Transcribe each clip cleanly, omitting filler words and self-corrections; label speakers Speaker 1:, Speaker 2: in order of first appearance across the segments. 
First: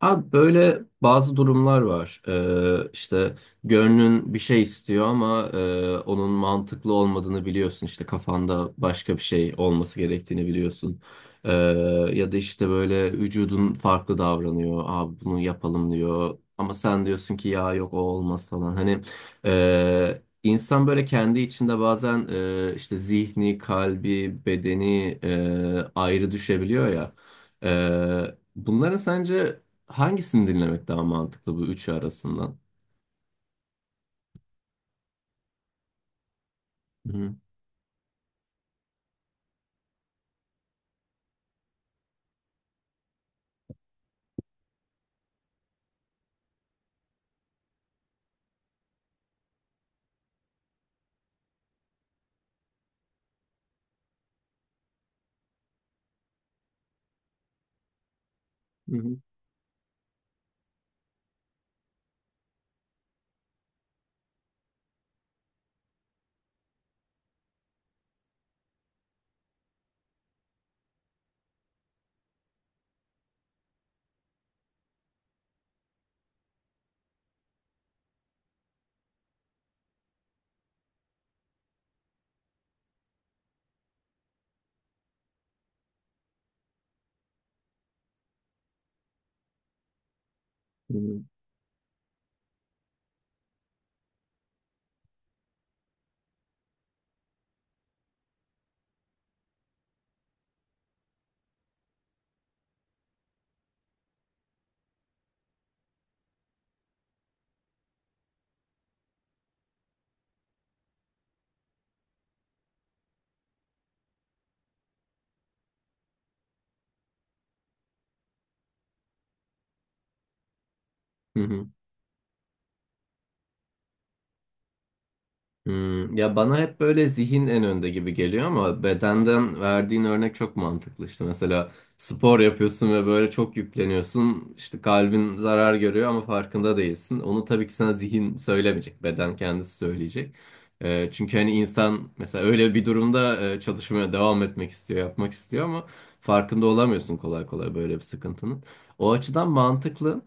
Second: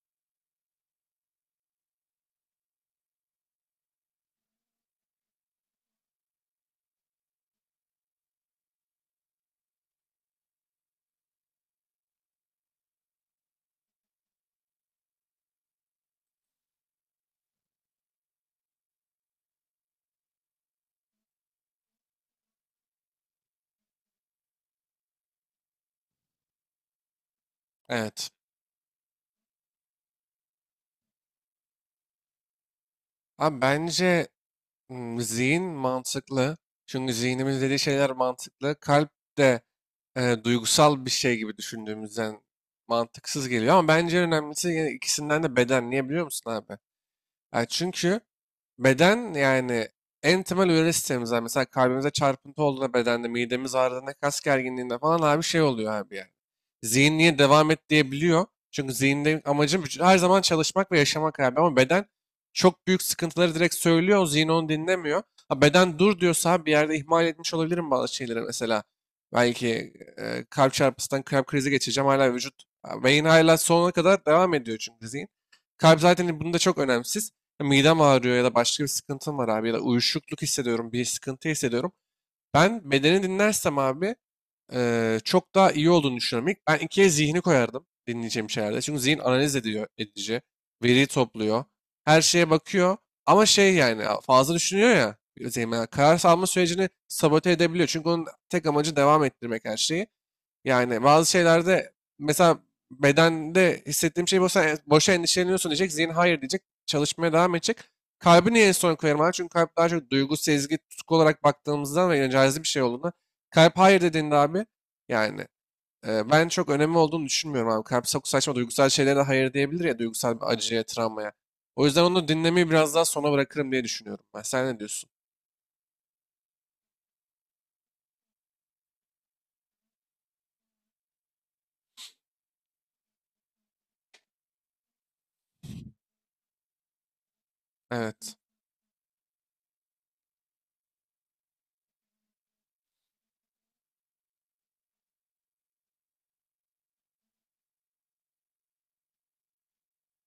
Speaker 1: Abi böyle bazı durumlar var. İşte gönlün bir şey istiyor ama onun mantıklı olmadığını biliyorsun. İşte kafanda başka bir şey olması gerektiğini biliyorsun. Ee, Ya da işte böyle vücudun farklı davranıyor. Abi bunu yapalım diyor. Ama sen diyorsun ki ya yok o olmaz falan. Hani insan böyle kendi içinde bazen işte zihni, kalbi, bedeni ayrı düşebiliyor ya.
Speaker 2: Evet.
Speaker 1: Bunların sence hangisini dinlemek daha mantıklı bu üçü arasından?
Speaker 2: Abi bence zihin mantıklı.
Speaker 1: Hı
Speaker 2: Çünkü
Speaker 1: hı,
Speaker 2: zihnimiz dediği şeyler mantıklı. Kalp de duygusal bir şey gibi düşündüğümüzden mantıksız geliyor. Ama bence en önemlisi yine ikisinden de beden. Niye biliyor musun abi? Yani çünkü beden yani en temel hücre sistemimizden mesela kalbimize çarpıntı olduğunda bedende, midemiz ağrıdığında, kas gerginliğinde falan abi şey oluyor abi yani. Zihin niye devam et diyebiliyor. Çünkü
Speaker 1: hı hı,
Speaker 2: zihinde amacı her zaman çalışmak ve yaşamak abi ama beden çok büyük sıkıntıları direkt söylüyor. Zihin onu dinlemiyor. Ha, beden dur diyorsa abi bir yerde ihmal etmiş olabilirim bazı şeyleri mesela. Belki kalp çarpısından kalp krizi geçeceğim hala vücut. Beyin hala sonuna kadar devam ediyor çünkü zihin. Kalp zaten bunda çok önemsiz. Midem ağrıyor ya da başka bir sıkıntım var abi ya da uyuşukluk hissediyorum, bir sıkıntı hissediyorum. Ben bedeni dinlersem abi çok daha iyi olduğunu düşünüyorum. İlk ben ikiye zihni koyardım dinleyeceğim şeylerde. Çünkü zihin analiz ediyor, edici,
Speaker 1: hı
Speaker 2: veri
Speaker 1: hı,
Speaker 2: topluyor, her şeye bakıyor. Ama şey yani fazla düşünüyor ya, zihin, yani karar alma sürecini sabote edebiliyor. Çünkü onun tek amacı devam ettirmek her şeyi. Yani bazı şeylerde mesela bedende hissettiğim şey boşa, boşa endişeleniyorsun diyecek. Zihin hayır diyecek. Çalışmaya devam edecek. Kalbi niye en son koyarım abi? Çünkü kalp daha çok duygu, sezgi, tutku olarak baktığımızdan ve cazip bir şey olduğunda. Kalp hayır dediğinde abi yani ben çok önemli olduğunu düşünmüyorum abi. Kalp çok saçma duygusal şeylere de hayır diyebilir ya duygusal bir acıya, travmaya.
Speaker 1: hı hı.
Speaker 2: O yüzden onu dinlemeyi biraz daha sona bırakırım diye düşünüyorum ben. Sen ne diyorsun?
Speaker 1: Ya bana hep böyle zihin en önde gibi geliyor ama bedenden verdiğin örnek çok mantıklı. İşte mesela spor yapıyorsun ve böyle çok yükleniyorsun. İşte kalbin zarar görüyor ama farkında değilsin. Onu tabii ki sana zihin
Speaker 2: Evet.
Speaker 1: söylemeyecek. Beden kendisi söyleyecek. Çünkü hani insan mesela öyle bir durumda çalışmaya devam etmek istiyor, yapmak istiyor ama farkında olamıyorsun kolay kolay böyle bir sıkıntının. O açıdan mantıklı.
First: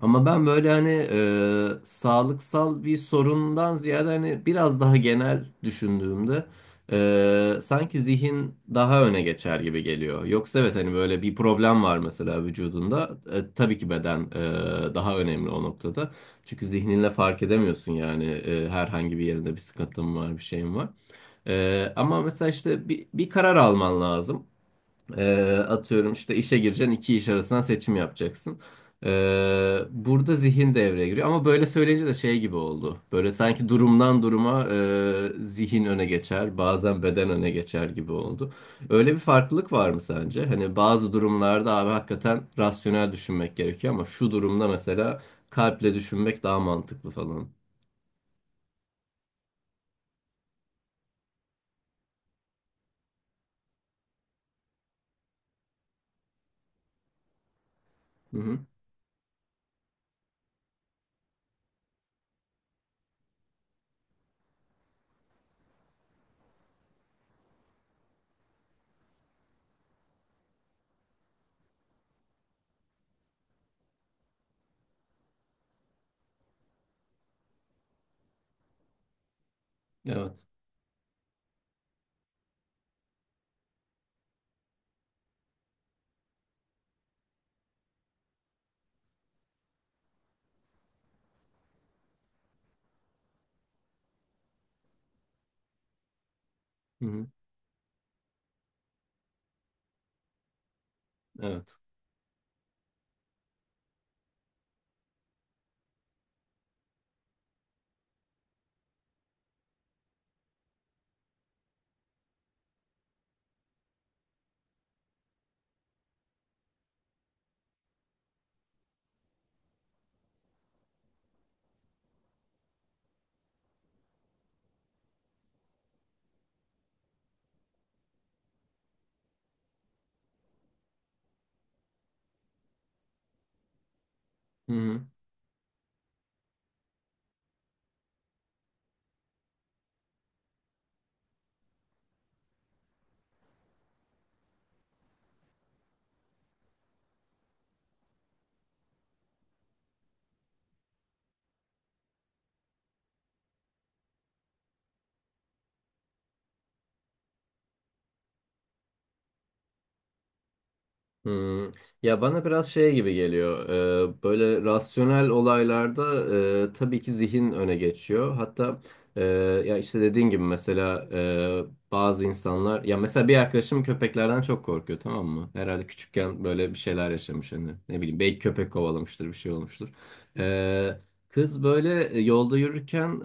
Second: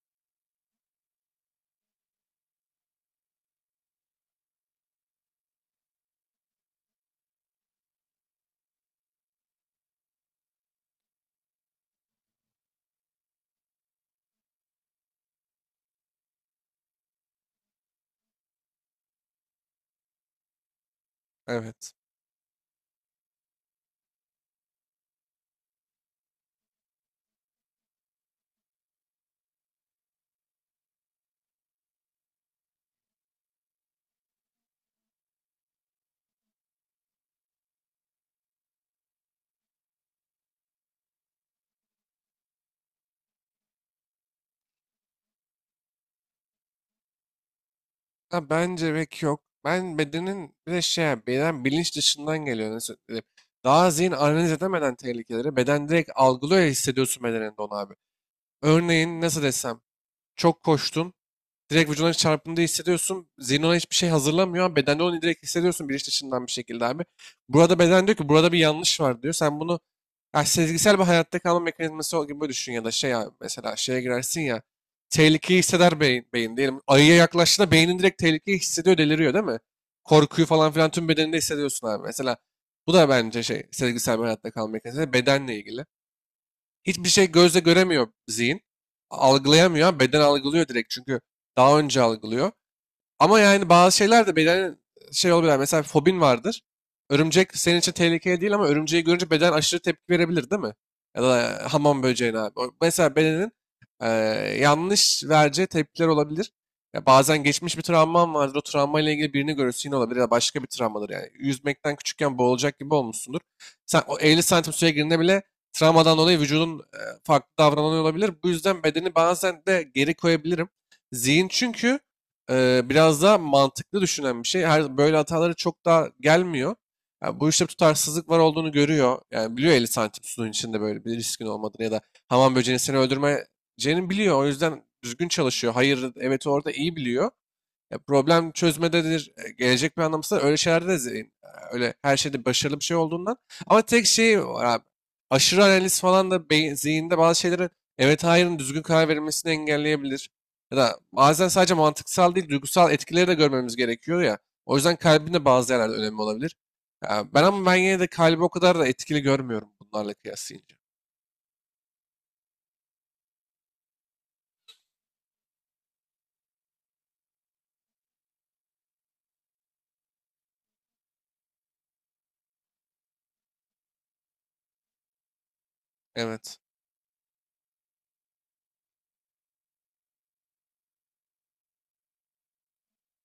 Speaker 1: Ama ben böyle hani sağlıksal bir sorundan ziyade hani biraz daha genel düşündüğümde sanki zihin daha öne geçer gibi geliyor. Yoksa evet hani böyle bir problem var mesela vücudunda. Tabii ki beden daha önemli o noktada. Çünkü zihninle fark edemiyorsun yani herhangi bir yerinde bir sıkıntın var, bir şeyin var.
Speaker 2: Evet.
Speaker 1: Ama mesela işte bir karar alman lazım. Atıyorum işte işe gireceksin iki iş arasından seçim yapacaksın. Burada zihin devreye giriyor ama böyle söyleyince de şey gibi oldu. Böyle sanki durumdan duruma zihin öne geçer bazen beden öne geçer gibi oldu. Öyle bir farklılık var mı sence? Hani bazı durumlarda abi hakikaten rasyonel düşünmek gerekiyor ama şu durumda mesela kalple düşünmek daha mantıklı falan.
Speaker 2: Ha, bence pek yok. Ben bedenin bir de şey yani beden bilinç dışından geliyor nasıl diyeyim. Daha zihin analiz edemeden tehlikeleri beden direkt algılıyor ya hissediyorsun bedeninde onu abi.
Speaker 1: Hı hı.
Speaker 2: Örneğin nasıl desem çok koştun direkt vücuduna çarpındığı hissediyorsun. Zihin ona hiçbir şey hazırlamıyor ama bedende onu direkt hissediyorsun bilinç dışından bir şekilde abi. Burada beden diyor ki burada bir yanlış var diyor. Sen bunu ya sezgisel bir hayatta kalma mekanizması gibi düşün ya da şey ya mesela şeye girersin ya tehlikeyi hisseder beyin, beyin diyelim. Ayıya yaklaştığında beynin direkt tehlikeyi hissediyor deliriyor değil mi?
Speaker 1: Evet.
Speaker 2: Korkuyu falan filan tüm bedeninde hissediyorsun abi. Mesela bu da bence şey sezgisel bir hayatta kalma mekanizması bedenle ilgili. Hiçbir şey gözle göremiyor zihin. Algılayamıyor beden algılıyor direkt çünkü daha önce algılıyor. Ama yani bazı şeyler de beden şey olabilir. Mesela fobin vardır.
Speaker 1: Hı hı.
Speaker 2: Örümcek senin için tehlikeli değil ama örümceği görünce beden aşırı tepki verebilir değil mi? Ya da
Speaker 1: Evet.
Speaker 2: hamam böceğine abi. Mesela bedenin eee, yanlış vereceği tepkiler olabilir. Ya bazen geçmiş bir travman vardır. O travmayla ilgili birini görürsün yine olabilir ya da başka bir travmadır yani. Yüzmekten küçükken boğulacak gibi olmuşsundur. Sen o 50 santim suya girdiğinde bile travmadan dolayı vücudun farklı davranıyor olabilir. Bu yüzden bedeni bazen de geri koyabilirim. Zihin çünkü biraz daha mantıklı düşünen bir şey. Her böyle hataları çok daha gelmiyor. Yani bu işte tutarsızlık var olduğunu görüyor. Yani biliyor 50 santim suyun içinde böyle bir riskin olmadığını ya da hamam böceğini seni öldürmeyeceğini biliyor. O yüzden düzgün çalışıyor. Hayır, evet orada iyi biliyor. Ya problem çözmededir, gelecek planlamasıdır. Öyle şeylerde de öyle her şeyde başarılı bir şey olduğundan. Ama tek şey var abi. Aşırı analiz falan da beyin, zihinde bazı şeylerin evet hayırın düzgün karar verilmesini engelleyebilir. Ya da bazen sadece mantıksal değil duygusal etkileri de görmemiz gerekiyor ya. O yüzden kalbin de bazı yerlerde önemli olabilir. Ya ben ama ben yine de kalbi o kadar da etkili görmüyorum bunlarla kıyaslayınca.
Speaker 1: Hmm. Ya bana biraz şey gibi geliyor. Böyle rasyonel olaylarda tabii ki zihin öne geçiyor. Hatta e, ya işte dediğin gibi mesela bazı insanlar ya mesela bir arkadaşım köpeklerden çok korkuyor tamam mı? Herhalde küçükken
Speaker 2: Evet.
Speaker 1: böyle bir şeyler yaşamış hani ne bileyim belki köpek kovalamıştır bir şey olmuştur. Ee, Kız böyle yolda yürürken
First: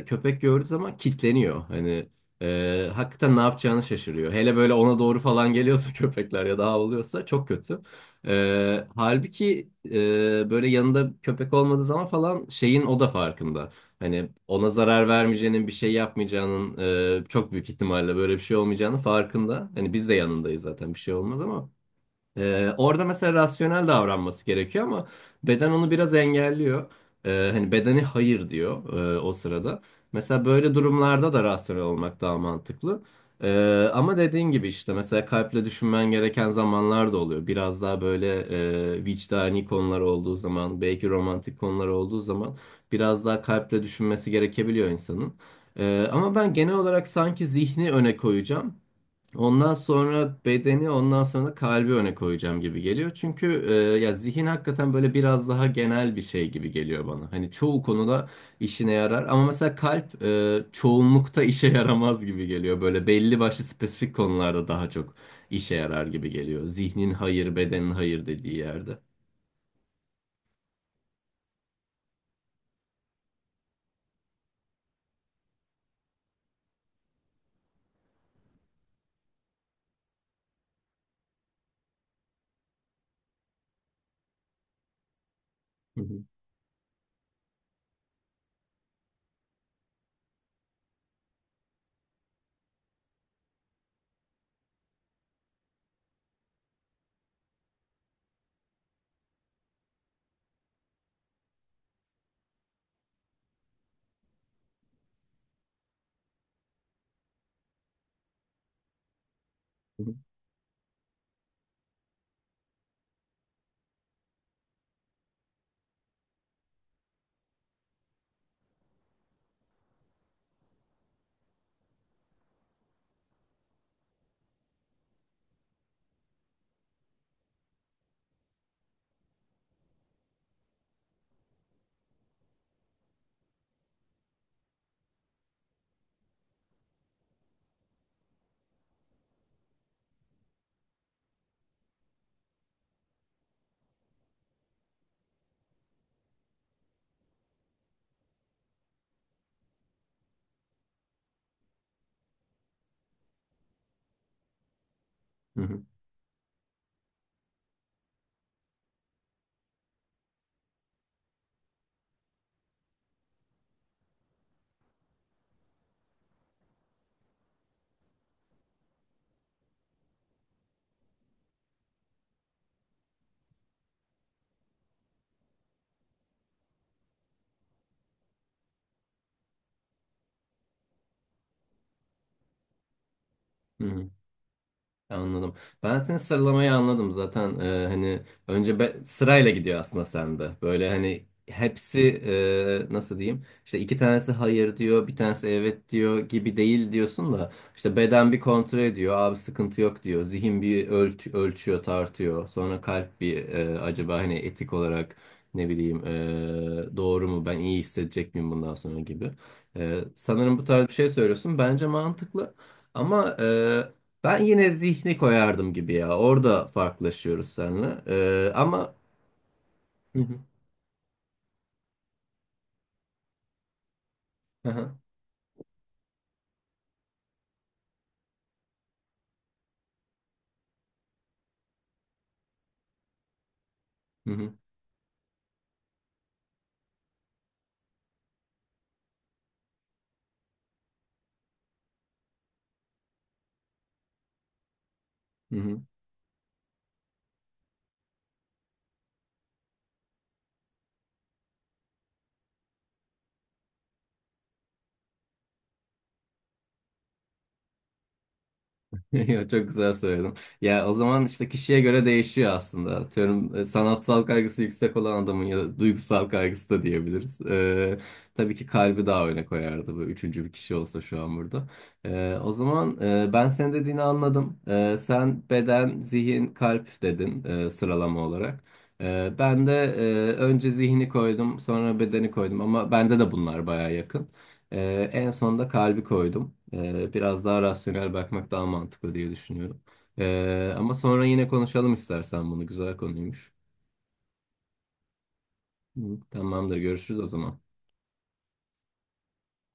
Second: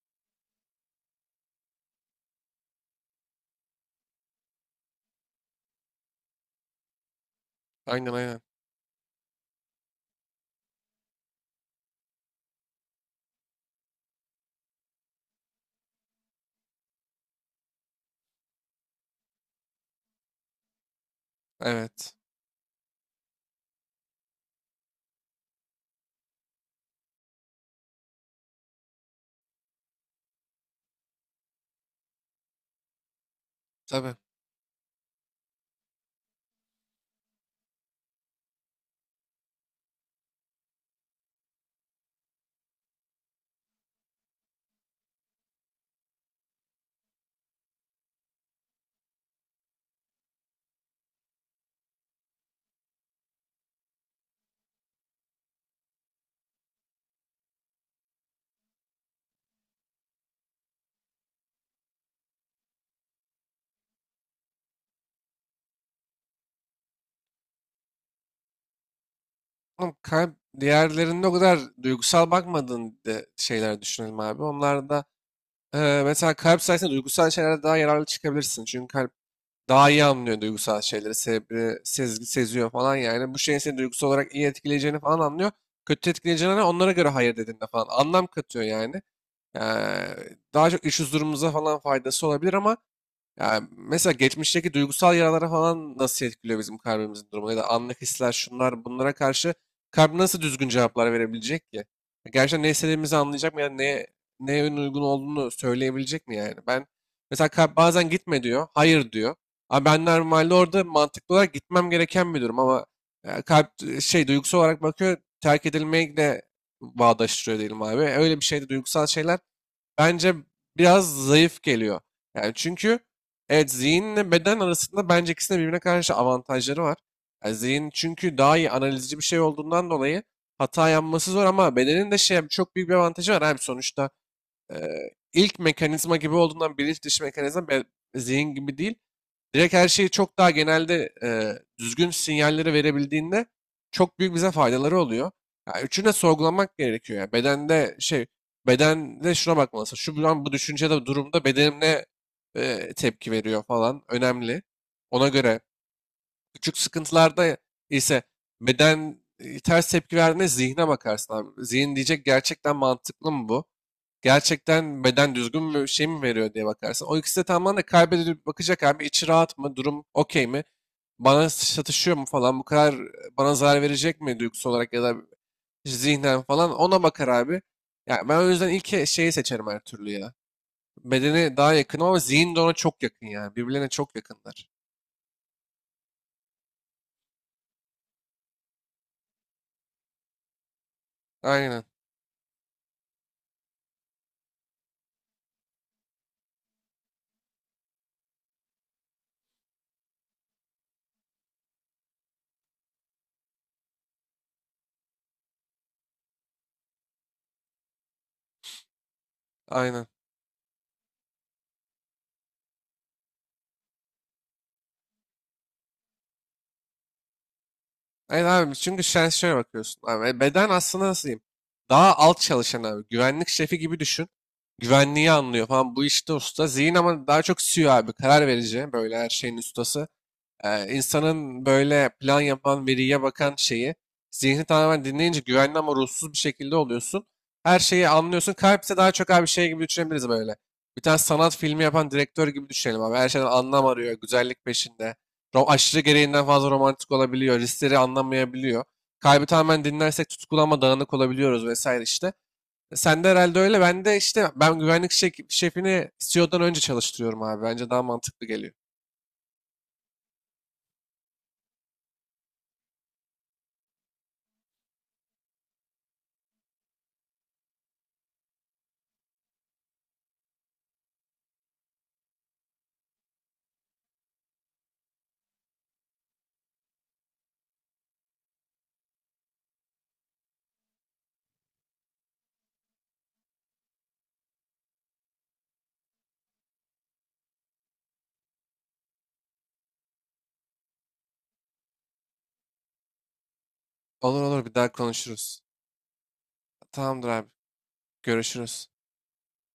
Speaker 1: köpek gördüğü zaman kitleniyor. Hani hakikaten ne yapacağını şaşırıyor. Hele böyle ona doğru falan geliyorsa köpekler ya da havlıyorsa çok kötü.
Speaker 2: Aynen, aynen.
Speaker 1: Halbuki böyle yanında köpek olmadığı zaman falan şeyin o da farkında. Hani ona zarar vermeyeceğinin bir şey yapmayacağının çok büyük ihtimalle böyle bir şey olmayacağının farkında. Hani biz de yanındayız zaten bir şey olmaz ama.
Speaker 2: Evet.
Speaker 1: Orada mesela rasyonel davranması gerekiyor ama beden onu biraz engelliyor. Hani bedeni hayır diyor o sırada. Mesela böyle durumlarda da rasyonel olmak daha mantıklı.
Speaker 2: Tabii.
Speaker 1: Ama dediğin gibi işte mesela kalple düşünmen gereken zamanlar da oluyor. Biraz daha böyle vicdani konular olduğu zaman, belki romantik konular olduğu zaman biraz daha kalple düşünmesi gerekebiliyor insanın. Ama ben genel olarak sanki zihni öne koyacağım. Ondan sonra bedeni, ondan sonra da kalbi öne koyacağım gibi geliyor. Çünkü ya zihin hakikaten böyle biraz daha genel bir şey gibi geliyor bana. Hani çoğu konuda işine yarar ama mesela kalp çoğunlukta işe yaramaz gibi geliyor. Böyle belli başlı spesifik konularda daha çok işe yarar gibi geliyor. Zihnin hayır, bedenin hayır dediği yerde.
Speaker 2: Oğlum, kalp, diğerlerinde o kadar duygusal bakmadığın de şeyler düşünelim abi. Onlarda mesela kalp sayesinde duygusal şeylere daha yararlı çıkabilirsin. Çünkü kalp daha iyi anlıyor duygusal şeyleri, sebebi, sezgi, seziyor falan yani. Bu şeyin seni duygusal olarak iyi etkileyeceğini falan anlıyor.
Speaker 1: Hı
Speaker 2: Kötü
Speaker 1: hı.
Speaker 2: etkileyeceğini onlara göre hayır dediğinde falan anlam katıyor yani. Ee, daha çok iş huzurumuza falan faydası olabilir ama yani mesela geçmişteki duygusal yaralara falan nasıl etkiliyor bizim kalbimizin durumu ya da anlık hisler şunlar bunlara karşı kalp nasıl düzgün cevaplar verebilecek ki? Gerçekten ne istediğimizi anlayacak mı ya neye en uygun olduğunu söyleyebilecek mi yani? Ben mesela kalp bazen gitme diyor, hayır diyor. Ama ben normalde orada mantıklı olarak gitmem gereken bir durum ama kalp şey duygusal olarak bakıyor terk edilmeyi de bağdaştırıyor diyelim abi. Öyle bir şeyde duygusal şeyler bence biraz zayıf geliyor. Yani çünkü evet zihinle beden arasında bence ikisinin birbirine karşı avantajları var. Yani zihin çünkü daha iyi analizci bir şey olduğundan dolayı hata yapması zor ama bedenin de şey çok büyük bir avantajı var. Hem sonuçta ilk mekanizma gibi olduğundan bilinç dışı mekanizma zihin gibi değil. Direkt her şeyi çok daha genelde düzgün sinyalleri verebildiğinde çok büyük bize faydaları oluyor. Ya üçünü de sorgulamak gerekiyor ya. Bedende şuna bakmalısın. Şu an bu düşüncede durumda bedenim ne tepki veriyor falan önemli. Ona göre
Speaker 1: Hı hı.
Speaker 2: küçük sıkıntılarda ise beden ters tepki verdiğinde zihne bakarsın abi. Zihin diyecek gerçekten mantıklı mı bu? Gerçekten beden düzgün mü şey mi veriyor diye bakarsın. O ikisi de tamamen de kaybedilip bakacak abi içi rahat mı durum okey mi bana satışıyor mu falan bu kadar bana zarar verecek mi duygusal olarak ya da zihnen falan ona bakar abi. Yani ben o yüzden ilk şeyi seçerim her türlü ya. Bedeni daha yakın ama zihin de ona çok yakın yani.
Speaker 1: Hı
Speaker 2: Birbirlerine
Speaker 1: hı.
Speaker 2: çok yakınlar.
Speaker 1: Anladım. Ben senin sıralamayı anladım zaten. Hani önce sırayla gidiyor aslında sende. Böyle hani
Speaker 2: Aynen,
Speaker 1: hepsi nasıl diyeyim? İşte iki tanesi hayır diyor, bir tanesi evet diyor gibi değil diyorsun da işte beden bir kontrol ediyor. Abi sıkıntı yok diyor. Zihin bir ölçüyor, tartıyor. Sonra kalp bir acaba hani etik olarak ne bileyim doğru mu? Ben iyi hissedecek miyim bundan sonra gibi.
Speaker 2: aynen.
Speaker 1: Sanırım bu tarz bir şey söylüyorsun. Bence mantıklı. Ama ben yine zihni koyardım gibi ya. Orada farklılaşıyoruz seninle.
Speaker 2: Evet abi
Speaker 1: Ama...
Speaker 2: çünkü sen şöyle bakıyorsun
Speaker 1: Hı hı.
Speaker 2: abi. Beden aslında nasıl diyeyim? Daha alt çalışan abi. Güvenlik şefi gibi düşün.
Speaker 1: Hı hı.
Speaker 2: Güvenliği anlıyor falan. Bu işte usta. Zihin ama daha çok CEO abi. Karar verici. Böyle her şeyin ustası. İnsanın böyle plan yapan, veriye bakan şeyi
Speaker 1: Hı hı.
Speaker 2: zihni tamamen dinleyince güvenli ama ruhsuz bir şekilde oluyorsun. Her şeyi anlıyorsun. Kalp ise daha çok abi şey gibi düşünebiliriz böyle. Bir tane sanat filmi yapan direktör gibi düşünelim abi. Her şeyden anlam arıyor, güzellik peşinde.
Speaker 1: Hı hı.
Speaker 2: Aşırı gereğinden fazla romantik olabiliyor, riskleri anlamayabiliyor. Kalbi tamamen dinlersek tutkulu ama dağınık olabiliyoruz vesaire işte. Sen de herhalde öyle. Ben de işte ben güvenlik şefini CEO'dan önce çalıştırıyorum abi. Bence daha mantıklı geliyor.
Speaker 1: Yo, çok güzel söyledin. Ya o zaman işte kişiye göre değişiyor aslında. Atıyorum sanatsal kaygısı yüksek olan adamın ya da duygusal kaygısı da diyebiliriz. Tabii ki kalbi daha öne koyardı bu üçüncü bir kişi olsa şu an burada. O zaman ben senin dediğini anladım. Sen beden, zihin, kalp dedin sıralama olarak. Ben de önce zihni koydum, sonra bedeni koydum ama bende de bunlar baya yakın. En sonunda kalbi koydum. Biraz daha rasyonel bakmak daha mantıklı diye düşünüyorum. Ama sonra yine konuşalım istersen bunu. Güzel konuymuş.
Speaker 2: Olur, olur, bir daha konuşuruz.
Speaker 1: Hı, tamamdır, görüşürüz o
Speaker 2: Tamamdır abi.
Speaker 1: zaman.
Speaker 2: Görüşürüz.